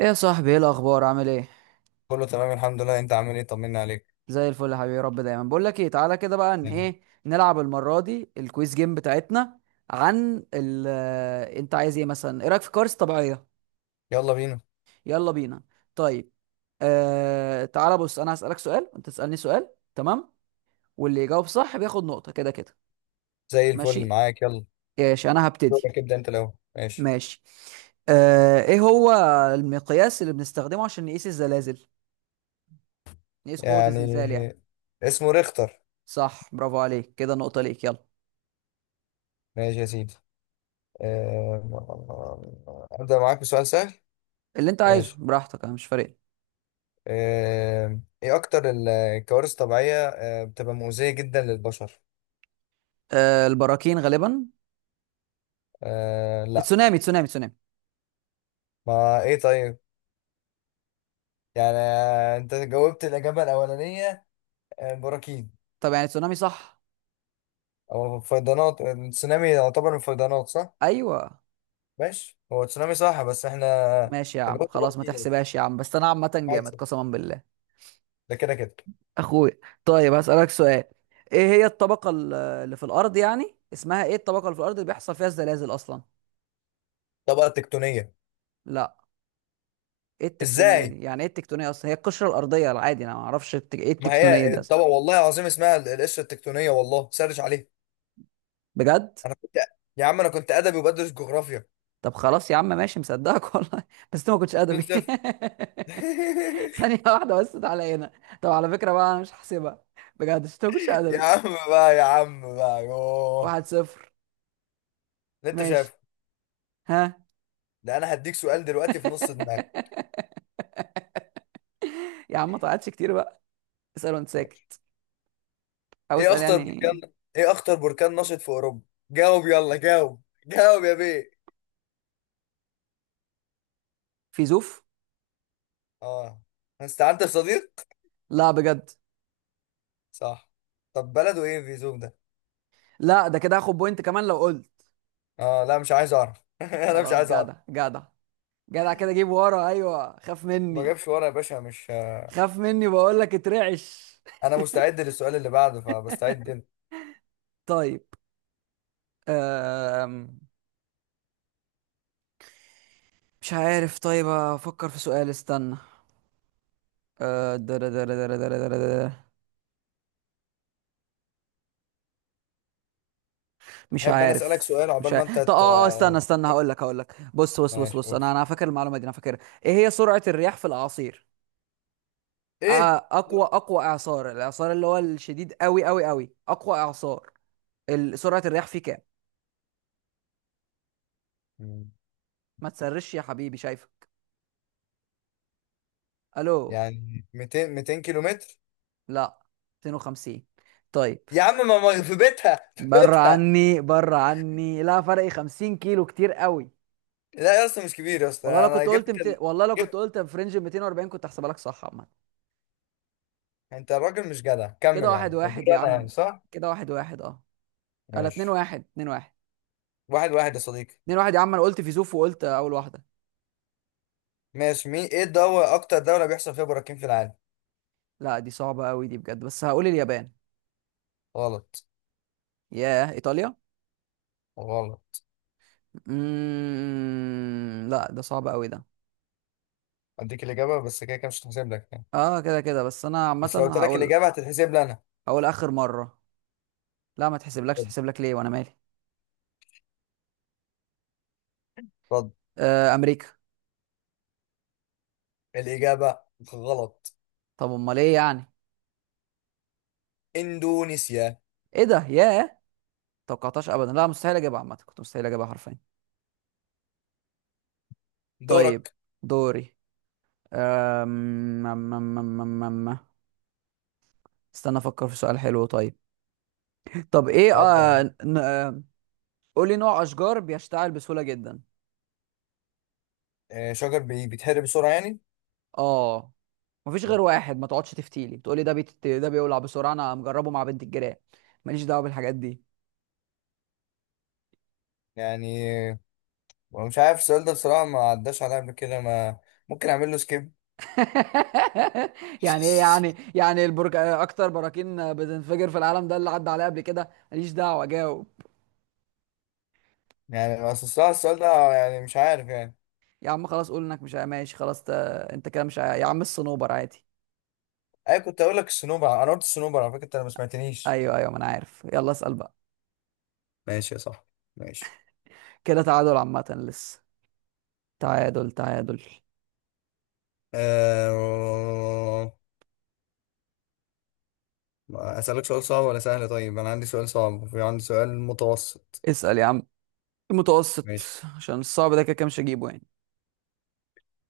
ايه يا صاحبي، ايه الاخبار؟ عامل ايه؟ كله تمام الحمد لله، انت عامل ايه؟ طمنا عليك. زي الفل يا حبيبي، يا رب دايما. بقول لك ايه، تعالى كده بقى، ان يعني، ايه نلعب المره دي الكويز جيم بتاعتنا. عن ال آه، انت عايز ايه مثلا؟ ايه رايك في كوارث طبيعيه؟ يلا بينا. يلا بينا. طيب. تعالى بص، انا هسالك سؤال وانت تسالني سؤال. تمام. واللي يجاوب صح بياخد نقطه. كده كده زي الفل، ماشي. معاك يلا. ماشي انا هبتدي. دورك، ابدا انت الاول. ماشي، ماشي. ايه هو المقياس اللي بنستخدمه عشان نقيس الزلازل، نقيس قوه يعني الزلزال يعني؟ اسمه ريختر. صح، برافو عليك، كده نقطه ليك. يلا. ماشي يا سيدي. ابدا معاك بسؤال سهل. اللي انت عايزه ماشي. براحتك، انا مش فارق لي. ايه اكتر الكوارث الطبيعيه بتبقى مؤذيه جدا للبشر؟ البراكين غالبا. لا. تسونامي، تسونامي، تسونامي! ما ايه طيب. يعني انت جاوبت الاجابه الاولانيه. براكين طب يعني تسونامي صح؟ او فيضانات. التسونامي يعتبر من الفيضانات صح. ايوه. ماشي، هو تسونامي صح بس احنا ماشي يا عم، تجاوزت خلاص ما بركين. تحسبهاش يا عم، بس انا عامه جامد عادي. قسما بالله. ده كده كده اخويا. طيب هسألك سؤال. ايه هي الطبقه اللي في الارض، يعني اسمها ايه الطبقه اللي في الارض اللي بيحصل فيها الزلازل اصلا؟ الطبقه التكتونيه. لا. ايه التكتونيه ازاي؟ دي يعني؟ ايه التكتونيه اصلا؟ هي القشره الارضيه العادي، انا ما اعرفش ايه ما التكتونيه هي دي اصلا؟ الطبقه والله العظيم اسمها القشره التكتونيه، والله سرش عليها. بجد؟ انا كنت. يا عم انا كنت ادبي وبدرس جغرافيا. طب خلاص يا عم ماشي، مصدقك والله. بس انت ما كنتش 2 ادبي. 0 ثانية واحدة بس، تعالى هنا. طب على فكرة بقى أنا مش هحسبها. بجد، عشان أنت ما كنتش يا أدبي. عم بقى يا عم بقى يوه. 1-0. اللي انت ماشي. شايفه. ها. ده انا هديك سؤال دلوقتي في نص دماغك. يا عم ما طلعتش كتير بقى. اسأل وأنت ساكت. ماشي. أو ايه اسأل اخطر يعني. بركان، ايه اخطر بركان نشط في اوروبا؟ جاوب، يلا جاوب جاوب يا بيه. فيزوف. اه، استعنت بصديق. لا بجد؟ صح. طب بلده ايه في زوم ده؟ لا، ده كده هاخد بوينت كمان لو قلت. اه لا، مش عايز اعرف. انا مش خلاص، عايز اعرف. جدع جدع. جدع كده، جيب ورا، أيوه خاف ما مني. جابش ورا يا باشا، مش خاف مني بقول لك، اترعش. انا مستعد للسؤال اللي بعده، فبستعد انت. طيب. أم... مش عارف. طيب أفكر في سؤال. استنى. أه... درا درا درا درا درا درا. مش تحب انا اسالك عارف. سؤال مش عقبال ما عارف. انت طب استنى استنى، هقول لك بص بص بص ماشي. بص، انا اوبس. انا فاكر المعلومه دي، انا فاكرها. ايه هي سرعه الرياح في الاعاصير؟ ايه؟ اقوى اعصار، الاعصار اللي هو الشديد قوي قوي قوي، اقوى اعصار، سرعه الرياح فيه كام؟ مم. ما تسرش يا حبيبي، شايفه. الو. يعني 200 200 كيلو متر. لا. 250. طيب. يا عم في بيتها، في بره بيتها. عني، بره عني، لا فرق 50 كيلو كتير قوي. لا يا اسطى، مش كبير يا اسطى، انا جبت والله لو كنت جبت. قلت في رينج 240 كنت هحسبها لك صح عامه. انت الراجل مش جدع، كده كمل يا واحد عم قلت. واحد يا انا عم. يعني صح. كده 1-1 اه. لا، 2 ماشي. 1 2 1 واحد واحد يا صديقي. 2 1، يا عم انا قلت فيزوف وقلت اول واحده. ماشي. مين، ايه الدولة اكتر دولة بيحصل فيها براكين في العالم؟ لا دي صعبه قوي دي بجد، بس هقول اليابان. غلط. ياه، ايطاليا. غلط. لا، ده صعب قوي ده. اديك الاجابه بس كده كده مش هتحسب لك يعني. اه كده كده بس انا بس لو عامه قلت لك هقول. الاجابه هتتحسب لي انا. هقول اخر مره. لا ما تحسبلكش، اتفضل. تحسب لك ليه وانا مالي؟ اتفضل. امريكا. الاجابه. غلط. طب امال ايه يعني؟ اندونيسيا. ايه ده؟ ياه. توقعتهاش ابدا، لا مستحيل اجيبها عامه، كنت مستحيل اجيبها حرفيا. طيب. دورك. دوري. أم... أم... أم... أم... أم... أم- استنى افكر في سؤال حلو. طيب. طب ايه اتفضل. قولي نوع اشجار بيشتعل بسهوله جدا. شجر بيتحرق بسرعه يعني. اه. مفيش غير واحد، ما تقعدش تفتيلي بتقولي ده ده بيولع بسرعه، انا مجربه مع بنت الجيران. ماليش دعوه بالحاجات دي. يعني مش عارف السؤال ده بصراحه، ما عداش عليا قبل كده. ما ممكن اعمل له سكيب. يعني ايه يعني يعني البرج اكتر براكين بتنفجر في العالم ده اللي عدى عليه قبل كده، ماليش دعوه جاوب. يعني بس الصراحه السؤال ده يعني مش عارف يعني. يا عم خلاص قول انك مش ماشي خلاص انت كده مش يا عم الصنوبر عادي. اي كنت اقول لك الصنوبر، انا قلت الصنوبر على فكره انت ما سمعتنيش. ايوه ايوه، ما انا عارف، يلا اسال بقى. ماشي يا صاحبي. ماشي. كده تعادل عامه لسه. تعادل تعادل. آه... أسألك سؤال، صعب ولا سهل؟ طيب، أنا عندي سؤال صعب وفي عندي سؤال متوسط. اسال يا عم. المتوسط. ماشي. عشان الصعب ده كده كده مش هجيبه يعني.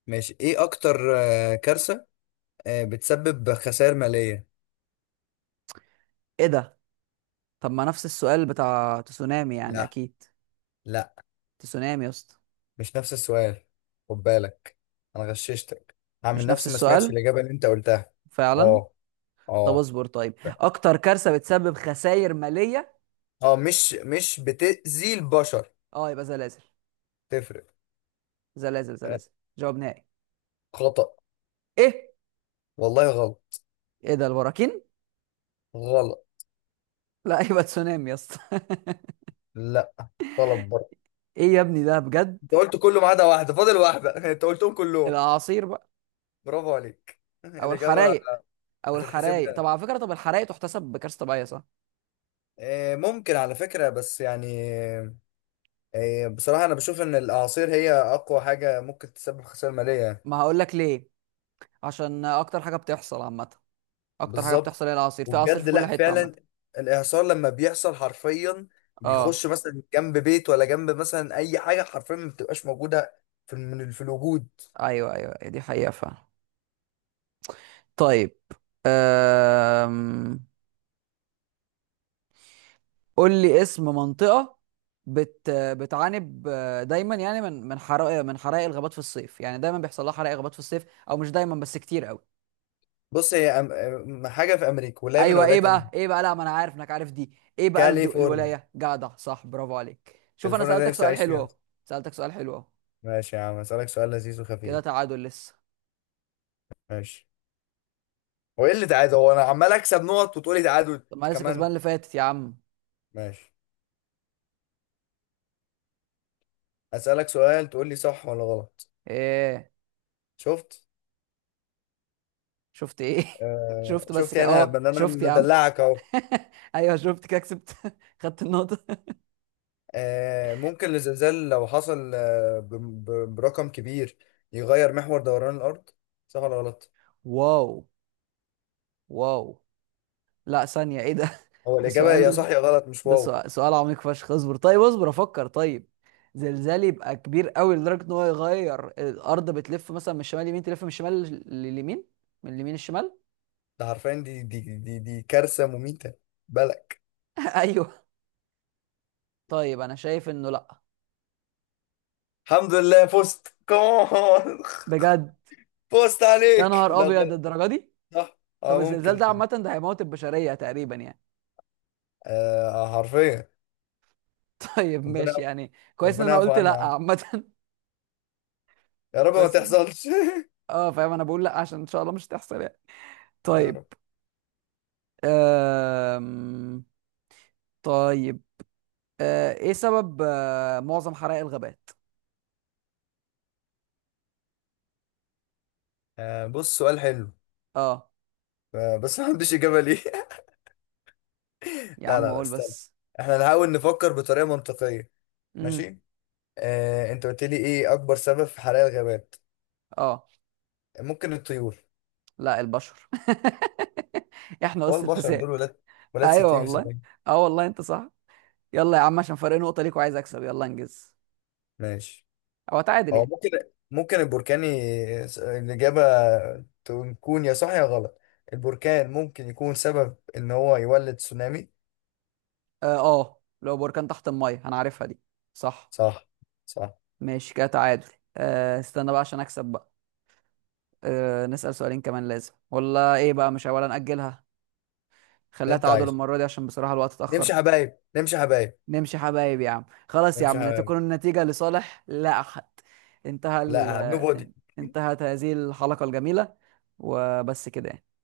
ماشي، إيه أكتر كارثة بتسبب خسائر مالية؟ ايه ده؟ طب ما نفس السؤال بتاع تسونامي يعني لا. اكيد. لا، تسونامي يا اسطى. مش نفس السؤال. خد بالك، أنا غششتك. هعمل مش نفس نفسي ما سمعتش السؤال الإجابة اللي أنت قلتها. فعلا. أه. طب أه. اصبر طيب. اكتر كارثه بتسبب خسائر ماليه. أه مش بتأذي البشر. اه يبقى زلازل. تفرق. زلازل، آه، زلازل. جواب نهائي. خطأ. ايه؟ والله غلط. ايه ده؟ البراكين. غلط. لا يبقى تسونامي يا اسطى. لا، غلط برضه. ايه يا ابني ده بجد؟ أنت قلت كله ما عدا واحدة، فاضل واحدة. أنت قلتهم كلهم. الاعاصير بقى. برافو عليك. او الإجابة. الحرايق. او هتتحسب الحرايق. طب لها على فكره، طب الحرايق تحتسب بكارثه طبيعيه صح؟ ممكن على فكرة بس يعني. بصراحة أنا بشوف إن الأعاصير هي أقوى حاجة ممكن تسبب خسائر مالية. ما هقول لك ليه. عشان اكتر حاجه بتحصل عامه. اكتر حاجه بالظبط. بتحصل هي الاعاصير، في اعاصير وبجد في كل لأ حته عامه. فعلا. الإعصار لما بيحصل حرفيا اه. بيخش مثلا جنب بيت ولا جنب مثلا أي حاجة حرفيا ما بتبقاش موجودة في الوجود. ايوه ايوه، دي حقيقه فعلا. طيب. أم... قول لي اسم منطقة بتعاني دايما يعني من حرائق الغابات في الصيف، يعني دايما بيحصل لها حرائق غابات في الصيف. او مش دايما بس كتير قوي. بص هي حاجة في أمريكا، ولاية من ايوه. ايه ولايات أمريكا. بقى؟ ايه بقى؟ لا ما انا عارف انك عارف دي. ايه بقى كاليفورنيا. الولاية؟ جدع صح، برافو عليك، شوف انا كاليفورنيا ده سألتك نفسي سؤال أعيش حلو فيها. اهو. سألتك سؤال حلو اهو. ماشي يا عم، أسألك سؤال لذيذ كده وخفيف. تعادل لسه. ماشي. هو ايه اللي تعادل؟ هو انا عمال اكسب نقط وتقولي تعادل طب ما انت أنا لسه كسبان كمان. اللي فاتت يا عم. ماشي. هسألك سؤال تقول لي صح ولا غلط. ايه؟ شفت. شفت ايه؟ آه شفت بس شفت، كده يعني انا اه، إن انا شفت يا عم. مدلعك اهو. ايوه شفت كده كسبت. خدت النقطة. آه ممكن الزلزال لو حصل آه برقم كبير يغير محور دوران الارض، صح ولا غلط؟ واو. واو. لا، ثانية ايه ده؟ هو ده الاجابه يا سؤال. صح يا غلط، مش ده واو. سؤال، سؤال عميق فشخ. اصبر طيب، اصبر افكر طيب. زلزال يبقى كبير قوي لدرجة ان هو يغير الارض، بتلف مثلا من الشمال اليمين، تلف من الشمال لليمين، من اليمين الشمال. ده عارفين دي كارثه مميته، بالك. ايوه. طيب انا شايف انه لا. الحمد لله فزت كمان. بجد؟ فزت يا عليك، نهار لا ابيض غلط. الدرجة دي! صح. اه طب الزلزال ممكن. ده عامة، ده هيموت البشرية تقريبا يعني. آه حرفيا. طيب ربنا. ماشي يعني، كويس ان ربنا انا يعفو قلت عنا يا لا عم. عامة. يا رب ما كويس إن- تحصلش. اه فاهم، انا بقول لا عشان ان شاء الله مش هتحصل يعني. يا طيب. رب. أم... طيب. ايه سبب معظم حرائق الغابات؟ آه بص سؤال حلو. اه. آه بس ما عنديش إجابة ليه. يا لا، عم لا، لا، اقول استنى. بس. احنا نحاول نفكر بطريقة منطقية. امم. ماشي. آه، انت قلت لي ايه اكبر سبب في حرائق الغابات؟ اه، ممكن الطيور. لا، البشر. احنا هو قص البشر الفساد. دول ولاد. ولاد ايوه 60 في والله. 70. اه والله انت صح. يلا يا عم، عشان فرق نقطة ليك، وعايز اكسب، يلا انجز. ماشي. او اتعادل هو يعني. ممكن، ممكن البركان الإجابة تكون يا صح يا غلط. البركان ممكن يكون سبب ان هو يولد تسونامي. اه، لو بركان تحت المية انا عارفها دي. صح. صح. صح. ماشي كده تعادل. استنى بقى عشان اكسب بقى. نسأل سؤالين كمان لازم ولا ايه بقى، مش ولا نأجلها؟ ده خليها انت تعادل عايزه. المرة دي، عشان بصراحة الوقت نمشي اتأخر. حبايب. نمشي حبايب. نمشي حبايب يا عم خلاص يا نمشي عم، لا حبايب. تكون النتيجة لصالح لا أحد. انتهى لا نو. انتهت هذه الحلقة الجميلة. وبس كده يعني.